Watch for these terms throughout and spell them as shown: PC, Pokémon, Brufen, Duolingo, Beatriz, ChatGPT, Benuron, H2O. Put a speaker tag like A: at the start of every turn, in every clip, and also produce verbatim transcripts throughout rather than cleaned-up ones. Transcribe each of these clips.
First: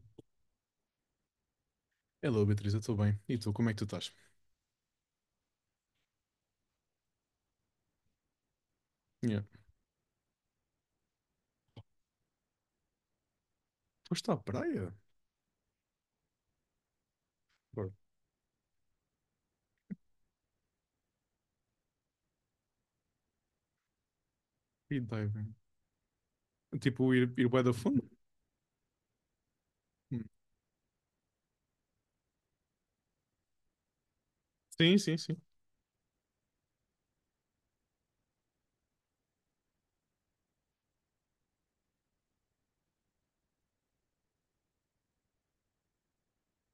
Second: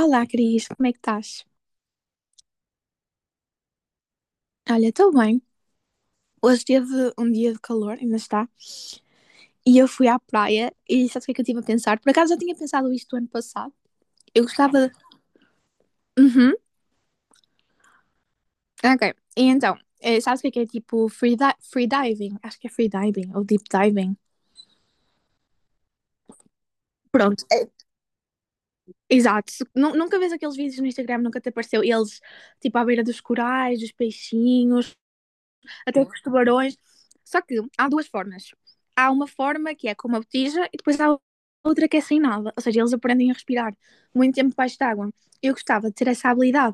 A: Olá, Cris, como é que estás?
B: Hello, Beatriz, eu estou bem. E tu, como é que tu estás?
A: Olha, estou bem. Hoje teve um dia de calor, ainda está,
B: Yeah.
A: e eu fui à praia e sabes o que é que eu estive a pensar? Por acaso já tinha pensado isto ano passado.
B: Foste à
A: Eu
B: praia?
A: gostava de... Uhum,
B: Bro,
A: ok. E então, eh, sabes o que é que é tipo free, di- free diving? Acho que é free diving ou deep diving.
B: free diving. Tipo, ir,
A: Pronto,
B: ir bué
A: eh,
B: da fundo?
A: exato. Nu- Nunca
B: Hum.
A: vês aqueles vídeos no Instagram, nunca te apareceu eles tipo à beira dos corais, dos peixinhos.
B: Sim, sim, sim.
A: Até com os tubarões. Só que há duas formas. Há uma forma que é com uma botija e depois há outra que é sem nada. Ou seja, eles aprendem a respirar muito tempo debaixo de água. Eu gostava de ter essa habilidade.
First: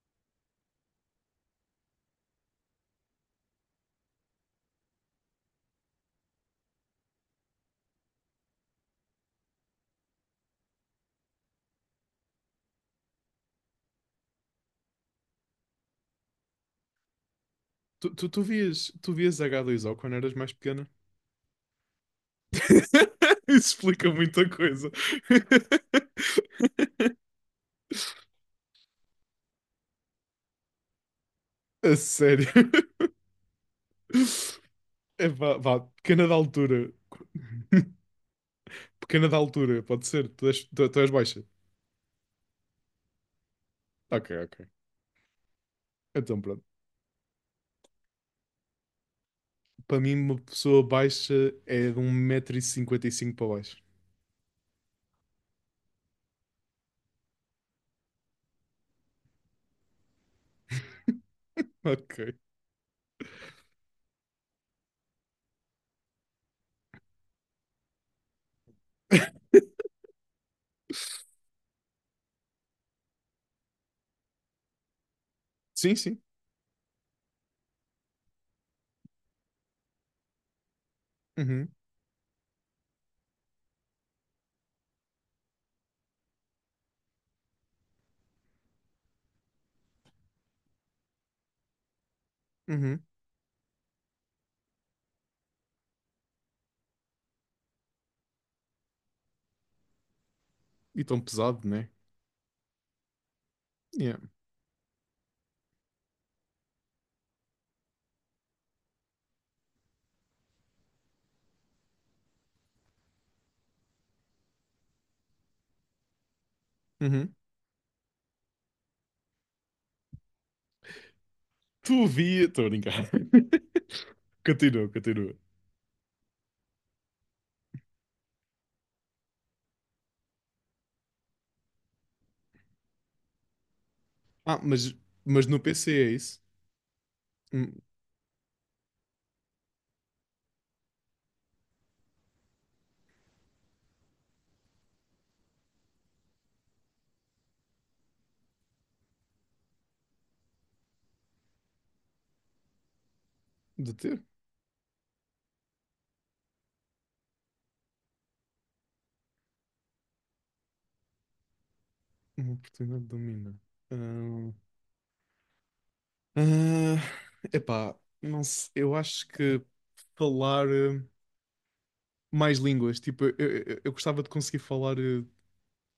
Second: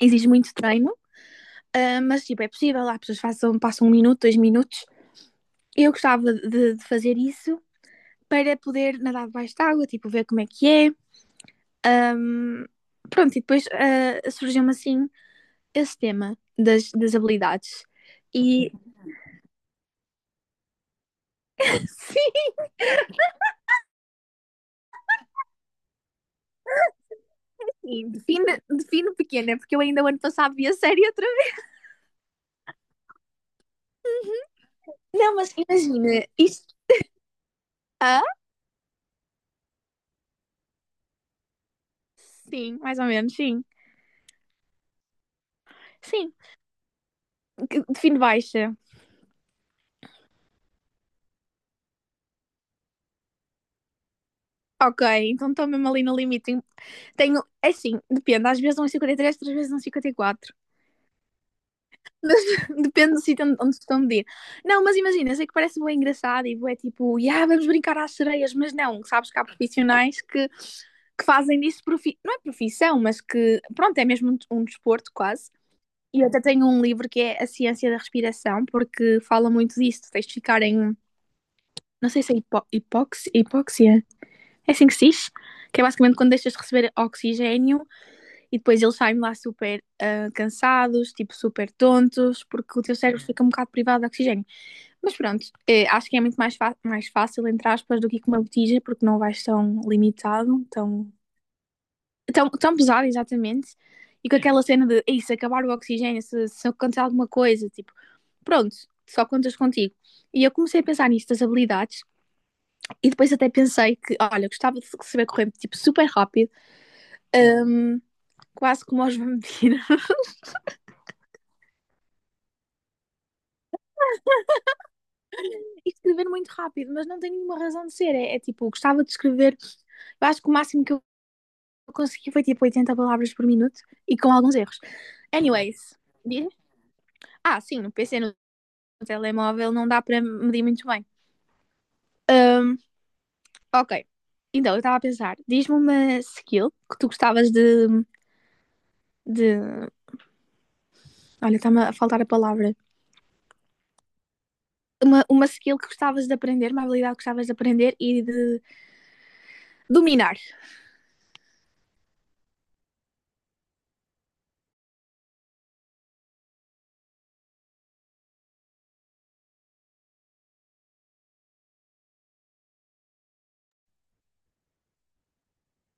A: Exige muito treino, ah, mas tipo, é possível. Há pessoas que façam, passam um minuto, dois minutos. Eu gostava de, de fazer isso para poder nadar debaixo de água, tipo, ver como é que é. Ahm, pronto, e depois ah, surgiu-me assim esse tema das, das habilidades.
B: Tu, tu, tu
A: E
B: vias, tu vias H dois O quando eras mais pequena?
A: sim,
B: Isso explica muita coisa.
A: E define, define pequena, porque eu ainda o ano passado vi a série outra vez.
B: A sério. É,
A: Não, mas
B: vá, vá,
A: imagina,
B: pequena da
A: isto.
B: altura.
A: Ah?
B: Pequena da altura, pode ser. Tu és, tu, tu és baixa.
A: Sim, mais ou menos, sim.
B: Ok, ok.
A: Sim,
B: Então, pronto.
A: que- define baixa.
B: Para mim, uma pessoa baixa é de um metro e cinquenta e cinco para baixo.
A: Ok, então estou mesmo ali no limite. Tenho, é assim, depende, às vezes dão três outras vezes dão quatro
B: Ok.
A: Depende do sítio onde, onde estão a medir. Não, mas imagina, eu sei que parece bem engraçado e é tipo, yeah, vamos brincar às sereias, mas não, sabes que há profissionais que, que fazem disso, profi... não é profissão, mas que, pronto, é mesmo um, um desporto quase.
B: Sim, sim.
A: E eu até tenho um livro que é A Ciência da Respiração, porque fala muito disso. Tens de ficar em,
B: Uhum,
A: não sei se é hipo hipóxia, hipóxia, é assim que se diz, que é basicamente quando deixas de receber oxigênio e depois eles saem lá super ah, cansados, tipo super tontos, porque o teu
B: uhum.
A: cérebro fica um bocado privado de oxigênio. Mas pronto, eh, acho que é muito mais, fa- mais fácil, entre aspas, do que com uma botija, porque não vais tão limitado,
B: E
A: tão,
B: tão pesado, né?
A: tão, tão pesado, exatamente.
B: Yeah.
A: E com aquela cena de, "Ei, se acabar o oxigênio, se, se acontecer alguma coisa, tipo, pronto, só contas contigo. E eu comecei a pensar nisso das habilidades e depois até pensei que, olha, gostava de saber correr tipo super rápido,
B: Uhum.
A: hum, quase como aos vampiros,
B: Tu via. Estou a brincar. Continua, continua.
A: e escrever muito rápido, mas não tem nenhuma razão de ser. É, é tipo, gostava de escrever, eu acho que o máximo que eu consegui foi tipo oitenta palavras por minuto e com alguns
B: Ah,
A: erros.
B: mas, mas no P C
A: Anyways,
B: é isso?
A: diz- ah, sim,
B: Hum.
A: no P C, no telemóvel, não dá para medir muito bem. Hum, ok, então eu estava a pensar, diz-me uma skill que tu gostavas de, de Olha, está-me a faltar a palavra.
B: De ter
A: Uma, uma skill que gostavas de aprender, uma habilidade que gostavas de aprender e de dominar.
B: uma oportunidade de dominar. Ah, ah, epá, não sei, eu acho que falar eh, mais línguas, tipo, eu, eu, eu gostava de conseguir falar eh,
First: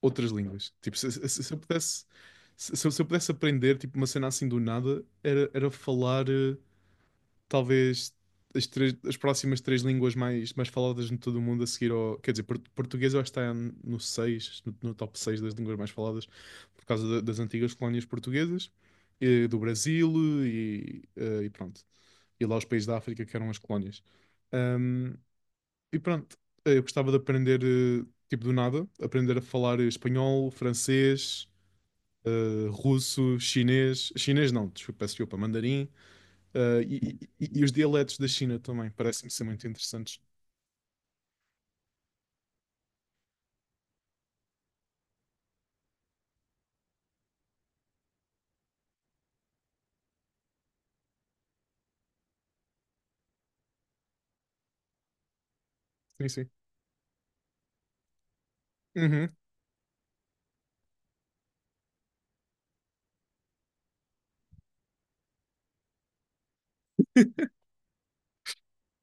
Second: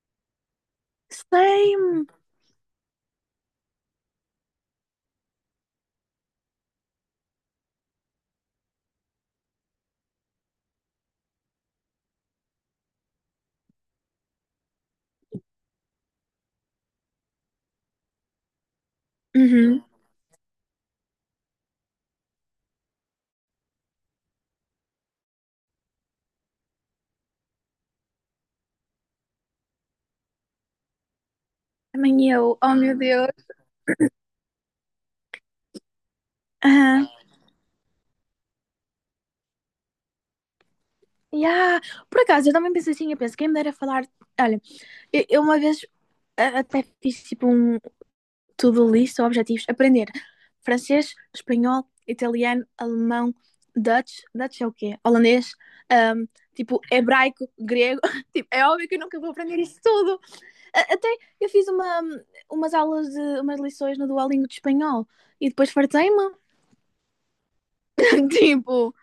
B: outras línguas. Tipo, se, se- se eu pudesse,
A: Same!
B: se, se eu se eu pudesse aprender, tipo, uma cena assim do nada, era, era falar. Eh, talvez as, três- as próximas três línguas mais, mais faladas em todo o mundo a seguir ao. Quer dizer, por- português eu acho que está no seis no, no top seis das línguas mais faladas, por causa da- das antigas colónias portuguesas, eh, do
A: Uhum.
B: Brasil e, eh, e pronto. E lá os países da África que eram as colónias. Ahm, e pronto, eh, eu gostava de aprender, eh, tipo do nada, aprender a falar espanhol, francês,
A: Também eu.
B: eh,
A: Oh, meu Deus.
B: russo, chinês. Chinês não, desculpa, peço desculpa, mandarim. Uh,
A: Aham.
B: e, e- e os dialetos da China também parecem-me ser muito interessantes.
A: Yeah. Por acaso, eu também penso assim, eu penso, quem me dera falar... Olha, eu, eu uma vez a- até fiz tipo um to-do list ou objetivos. Aprender francês, espanhol, italiano, alemão, Dutch. Dutch é o quê? Holandês. ahm,
B: Sim, sim.
A: tipo, hebraico, grego. Tipo, é óbvio que eu nunca vou
B: Uhum.
A: aprender isso tudo. A- Até eu fiz uma, umas aulas de umas lições no Duolingo de espanhol e depois fartei-me. Tipo,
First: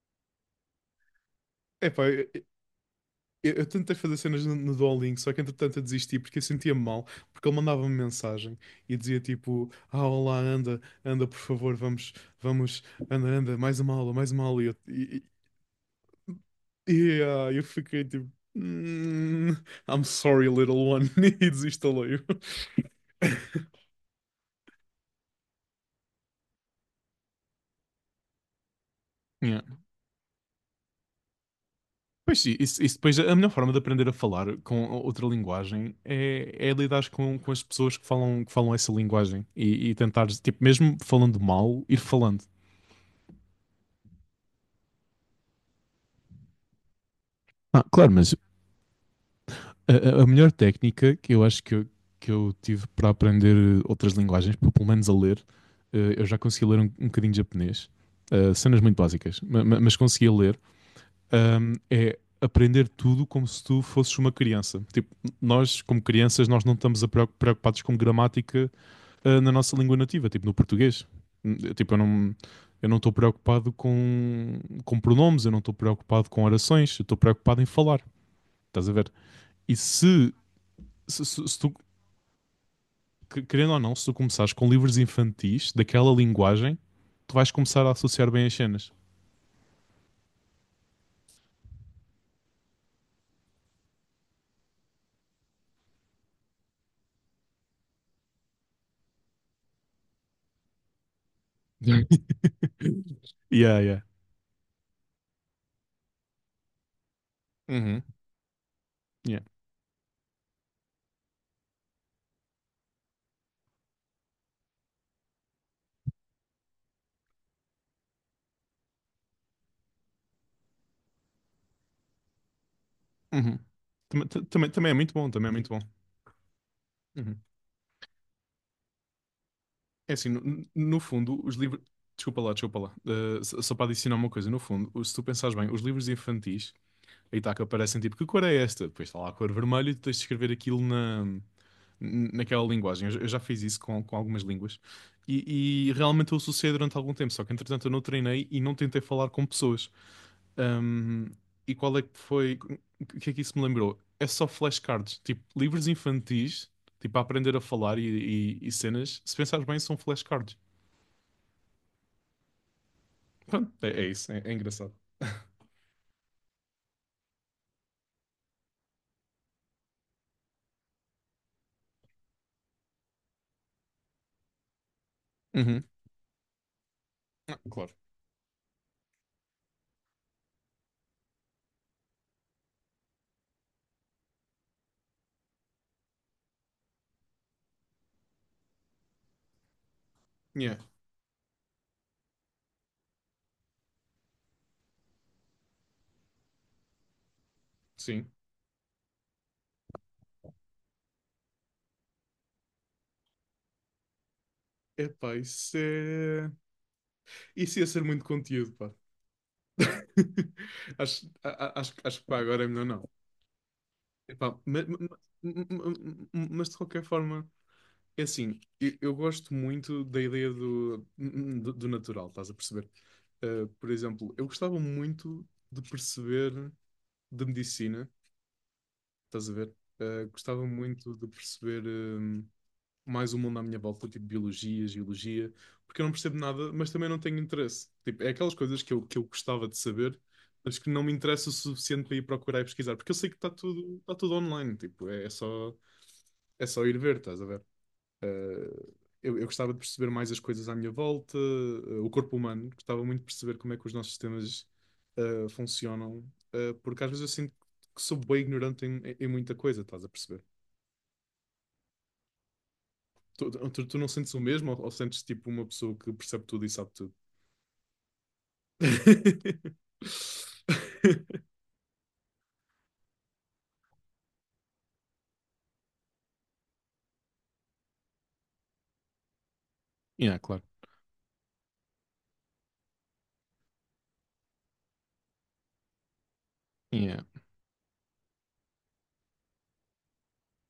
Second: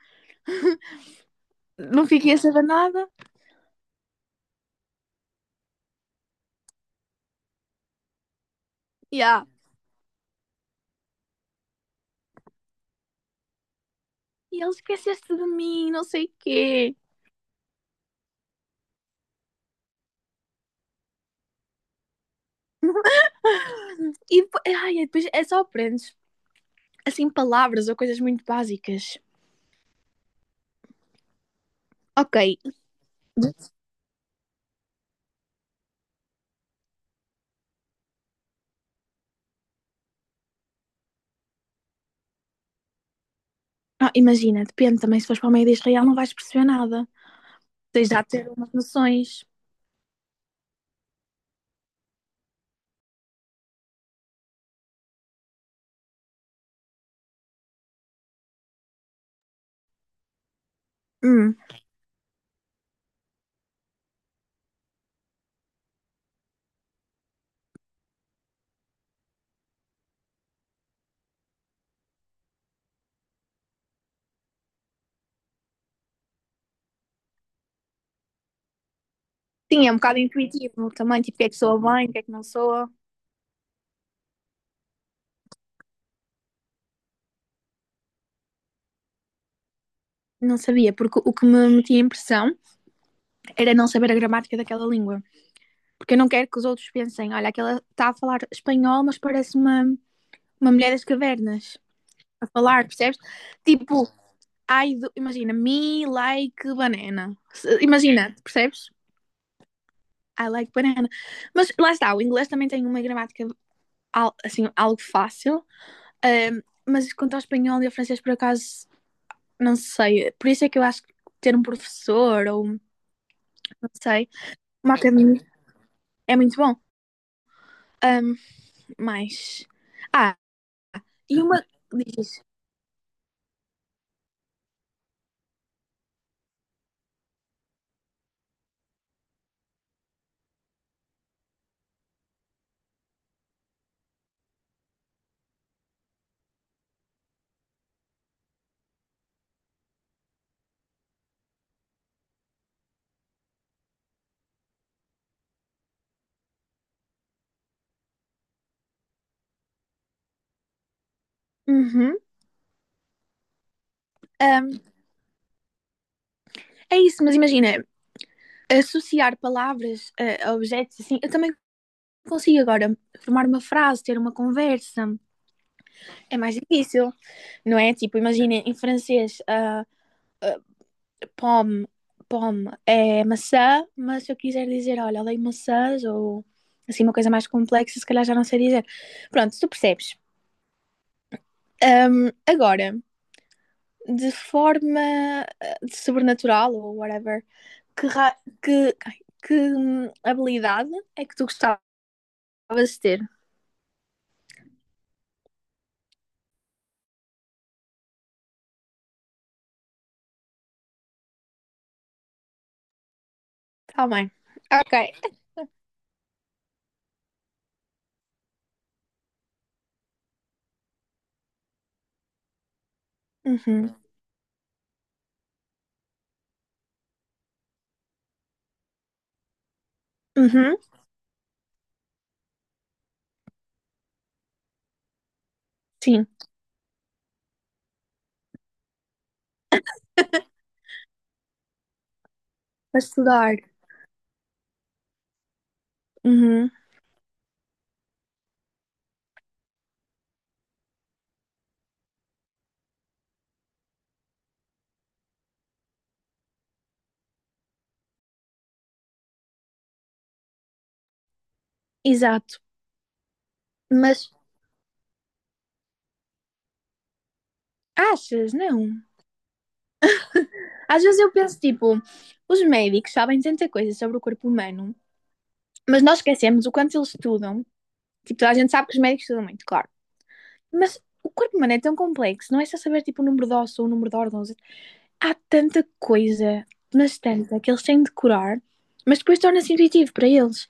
A: não
B: Epá, eu,
A: fiquei a saber nada.
B: eu- eu tentei fazer cenas no, no Duolingo, só que entretanto eu desisti porque eu sentia-me mal, porque ele mandava-me mensagem e dizia
A: Yeah.
B: tipo, ah, olá, anda, anda, por favor, vamos, vamos, anda, anda, mais uma aula, mais uma aula.
A: E
B: E
A: ele
B: eu, e-
A: esqueceste de mim, não sei o
B: e-
A: quê.
B: e, ah, eu fiquei tipo, "Hmm, I'm sorry, little one, e desinstalei-o.
A: E depois, ai, e depois é só aprendes assim palavras ou coisas muito básicas. Ok.
B: Pois sim, isso, isso depois a melhor forma de aprender a falar com outra linguagem é, é lidar com, com as pessoas que falam, que falam essa linguagem e, e tentar, tipo, mesmo falando mal, ir falando.
A: Ah, imagina, depende também se fores para o meio de Israel não vais perceber nada.
B: Ah,
A: Tens
B: claro,
A: já de
B: mas
A: ter umas noções.
B: a, a- a melhor técnica que eu acho que eu, que eu tive para aprender outras linguagens, pelo pelo menos a ler, eh, eu já consegui ler um, um bocadinho de japonês, eh, cenas muito básicas, ma- ma- mas conseguia ler,
A: Hum.
B: ahm, é aprender tudo como se tu fosses uma criança. Tipo, nós, como crianças, nós não estamos a preocu- preocupados com gramática ah, na nossa língua nativa, tipo no português. Hum, Tipo, eu não eu não estou preocupado com, com pronomes, eu não estou preocupado com orações, eu estou preocupado em falar. Estás a ver? E
A: Sim, é um bocado
B: se,
A: intuitivo também,
B: se,
A: tipo, o que
B: se-
A: é que
B: se tu,
A: soa bem, o que é que não soa.
B: querendo ou não, se tu começares com livros infantis daquela linguagem, tu vais começar a associar bem as cenas.
A: Não sabia, porque o que me metia impressão era não saber a gramática daquela língua. Porque eu não quero que os outros pensem, olha, aquela está a falar espanhol, mas parece uma, uma mulher das cavernas a falar, percebes?
B: Yeah, yeah.
A: Tipo, I do- imagina, me like banana.
B: Uhum,
A: Imagina, percebes?
B: yeah.
A: I like banana. Mas lá está, o inglês também tem uma gramática assim, algo fácil, ahm, mas quanto ao espanhol e ao francês, por acaso, não sei. Por isso é que eu acho que ter um professor ou,
B: Uhum.
A: não
B: Também,
A: sei,
B: também, também é
A: uma
B: muito bom,
A: academia
B: também é muito bom.
A: é muito bom.
B: Uhum.
A: Ahm, mas.
B: É assim,
A: Ah,
B: no, no
A: e
B: fundo, os
A: uma.
B: livros.
A: Diz
B: Desculpa
A: isso.
B: lá, desculpa lá. Eh, só só para adicionar uma coisa, no fundo, se tu pensares bem, os livros infantis, aí está que aparecem tipo, que cor é esta? Depois está lá a cor vermelha e tu tens de escrever aquilo na, naquela linguagem. Eu, já eu já fiz isso com, com algumas línguas e, e realmente eu associei durante algum tempo, só que entretanto eu não treinei e não tentei falar com pessoas. Ahm, e qual é que foi. O que é que isso me lembrou? É só flashcards, tipo, livros infantis, tipo, a aprender a falar e, e e cenas, se pensares bem, são flashcards.
A: Uhum.
B: Pronto, é, é isso, é, é
A: Ahm,
B: engraçado.
A: é isso, mas imagina, associar palavras eh, a objetos assim, eu também consigo agora formar uma frase, ter uma conversa.
B: Uhum.
A: É mais difícil,
B: Ah,
A: não
B: claro.
A: é? Tipo, imagina, em francês, ah, pomme, pomme é maçã, mas se eu quiser dizer, olha, odeio maçãs ou assim, uma coisa mais complexa, se calhar já não sei dizer. Pronto, tu percebes.
B: Yeah,
A: Agora, de forma eh, sobrenatural ou whatever, que,
B: sim.
A: ra- que, ai, que hum, habilidade é que tu gostavas de ter?
B: Epá, isso é. Isso ia ser muito conteúdo, pá. Acho, a- a- acho, acho que pá, agora é melhor não.
A: Tá bem.
B: Epá, ma-
A: Ok.
B: mas, de qualquer forma, é assim, eu, eu gosto muito da ideia do, do, do natural, estás a perceber? Uh, por
A: Uhum.
B: exemplo, eu gostava muito de perceber de medicina, estás a ver? Uh, gostava
A: Uhum.
B: muito de perceber. Um, mais o mundo à minha volta, tipo biologia, geologia, porque eu não
A: Sim,
B: percebo nada, mas também não tenho interesse. Tipo, é aquelas coisas que eu, que eu gostava de saber, mas que não me interessa o suficiente para ir procurar e pesquisar,
A: para
B: porque eu sei que está
A: estudar.
B: tudo, está tudo online, tipo, é, é só, é
A: Uhum.
B: só ir ver, estás a ver? Eh, eu, eu gostava de perceber mais as coisas à minha volta, eh, o corpo humano, gostava muito de perceber como é que os nossos sistemas eh, funcionam, eh, porque às vezes eu sinto que sou bem ignorante em, em muita coisa, estás a perceber?
A: Exato.
B: Tu, tu, tu não sentes
A: Mas
B: o mesmo ou, ou sentes tipo uma pessoa que percebe tudo e sabe tudo?
A: achas, não? Às vezes eu penso, tipo, os médicos sabem tanta coisa sobre o corpo humano. Mas nós esquecemos o quanto eles estudam. Tipo, toda a gente sabe que os médicos estudam muito, claro.
B: Yeah, claro.
A: Mas o corpo humano é tão complexo, não é só saber tipo o número de ossos ou o número de órgãos. Há tanta coisa, mas
B: Yeah.
A: tanta, que eles têm de curar, mas depois torna-se intuitivo para eles.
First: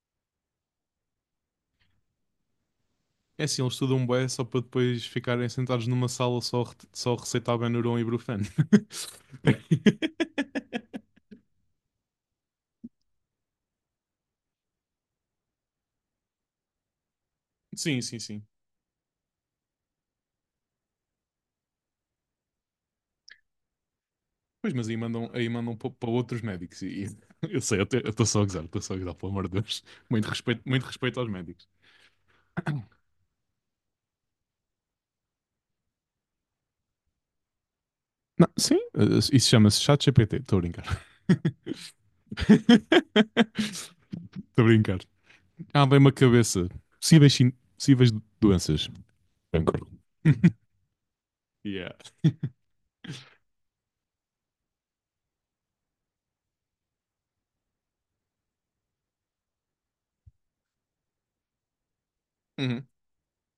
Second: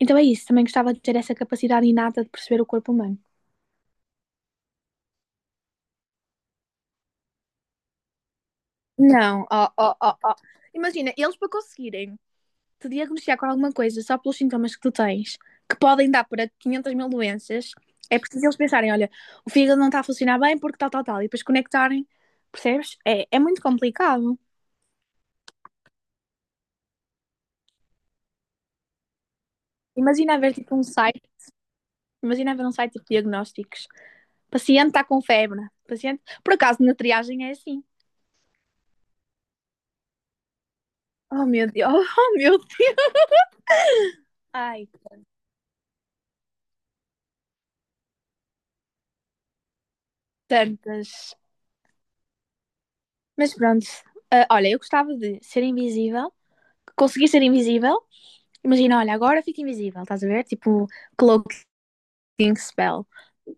A: Então é isso, também gostava de ter essa capacidade inata de perceber o corpo humano.
B: É assim, eles estudam bué só para depois ficarem sentados numa sala só, re- só a receitar Benuron e Brufen.
A: Não, ó, ó, ó, ó. Imagina, eles para conseguirem te diagnosticar com alguma coisa só pelos sintomas que tu tens, que podem dar para 500 mil doenças,
B: Sim, sim,
A: é
B: sim.
A: preciso eles pensarem: olha, o fígado não está a funcionar bem porque tal, tal, tal, e depois conectarem, percebes? É, é muito complicado.
B: Pois, mas aí mandam, aí mandam para, para outros médicos. E, e- eu sei, eu estou só a gozar, estou só a gozar, pelo amor de Deus. Muito
A: Imagina haver
B: respeito,
A: tipo um
B: muito respeito
A: site,
B: aos médicos.
A: imagina haver um site de diagnósticos. Paciente está com febre, paciente. Por acaso na triagem é assim.
B: Não, sim, eh, isso chama-se ChatGPT, estou a brincar.
A: Oh meu Deus, oh meu Deus.
B: Estou a
A: Ai,
B: brincar. Ah, bem uma cabeça. Possíveis, sin- possíveis doenças. Cancro.
A: tantas.
B: Yeah.
A: Mas pronto, ah, olha, eu gostava de ser invisível, conseguir ser invisível. Imagina, olha, agora fico invisível, estás a ver? Tipo, cloak Think
B: Uhum.
A: Spell.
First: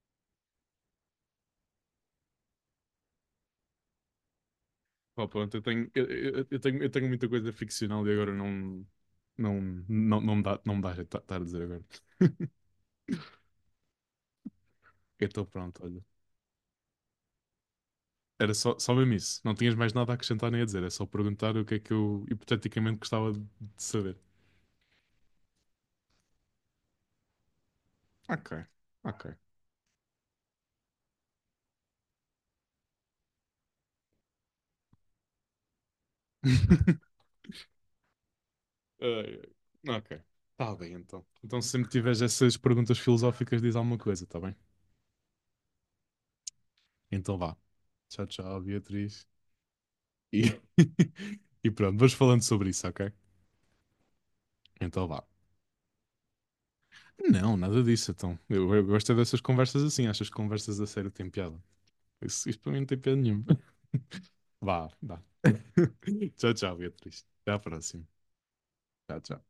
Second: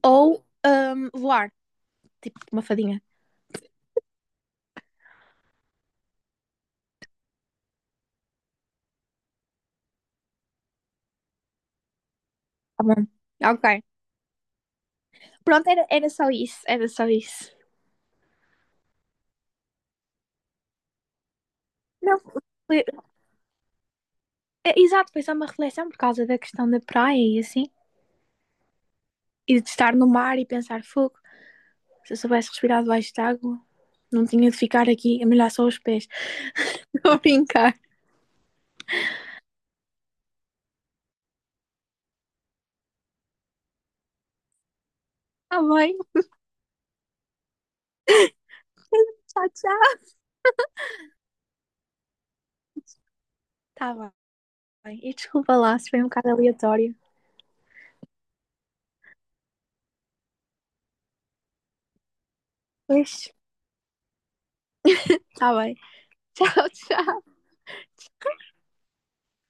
A: Ou ahm, voar, tipo uma fadinha.
B: Pá, pronto, eu tenho, eu, eu- eu tenho, eu tenho muita coisa ficcional e agora não, não, não, não me dá, não me dá jeito de estar a dizer agora.
A: Tá bom. Ok.
B: Então
A: Pronto,
B: pronto,
A: era,
B: olha.
A: era só isso, era só isso.
B: Era só, só mesmo isso. Não tinhas mais nada a acrescentar nem a dizer. É só perguntar o que é que
A: Não,
B: eu
A: foi-
B: hipoteticamente gostava de de saber.
A: é, exato, foi só uma reflexão por causa da questão da praia e assim.
B: Ok, ok.
A: E de estar no mar e pensar fogo. Se eu soubesse respirar debaixo de água, não tinha de ficar aqui a molhar só os pés. Estou brincar.
B: Ai, ai. Ok. Tá bem, então. Então, se sempre tiveres essas perguntas filosóficas, diz alguma coisa, tá bem?
A: Tá bem.
B: Então vá. Tchau, tchau, Beatriz.
A: Tchau, tchau.
B: E, e pronto, vamos falando sobre isso, ok?
A: Tá bem.
B: Então
A: E
B: vá.
A: desculpa lá se foi um bocado aleatório.
B: Não, nada disso, então. Eu, eu gosto é dessas conversas assim. Achas que conversas a sério têm piada? Isso, isso para mim não tem piada
A: Pois,
B: nenhuma. Vá, vá.
A: tá bem.
B: Tchau,
A: Tchau,
B: tchau, Beatriz.
A: tchau.
B: Até à próxima. Tchau, tchau.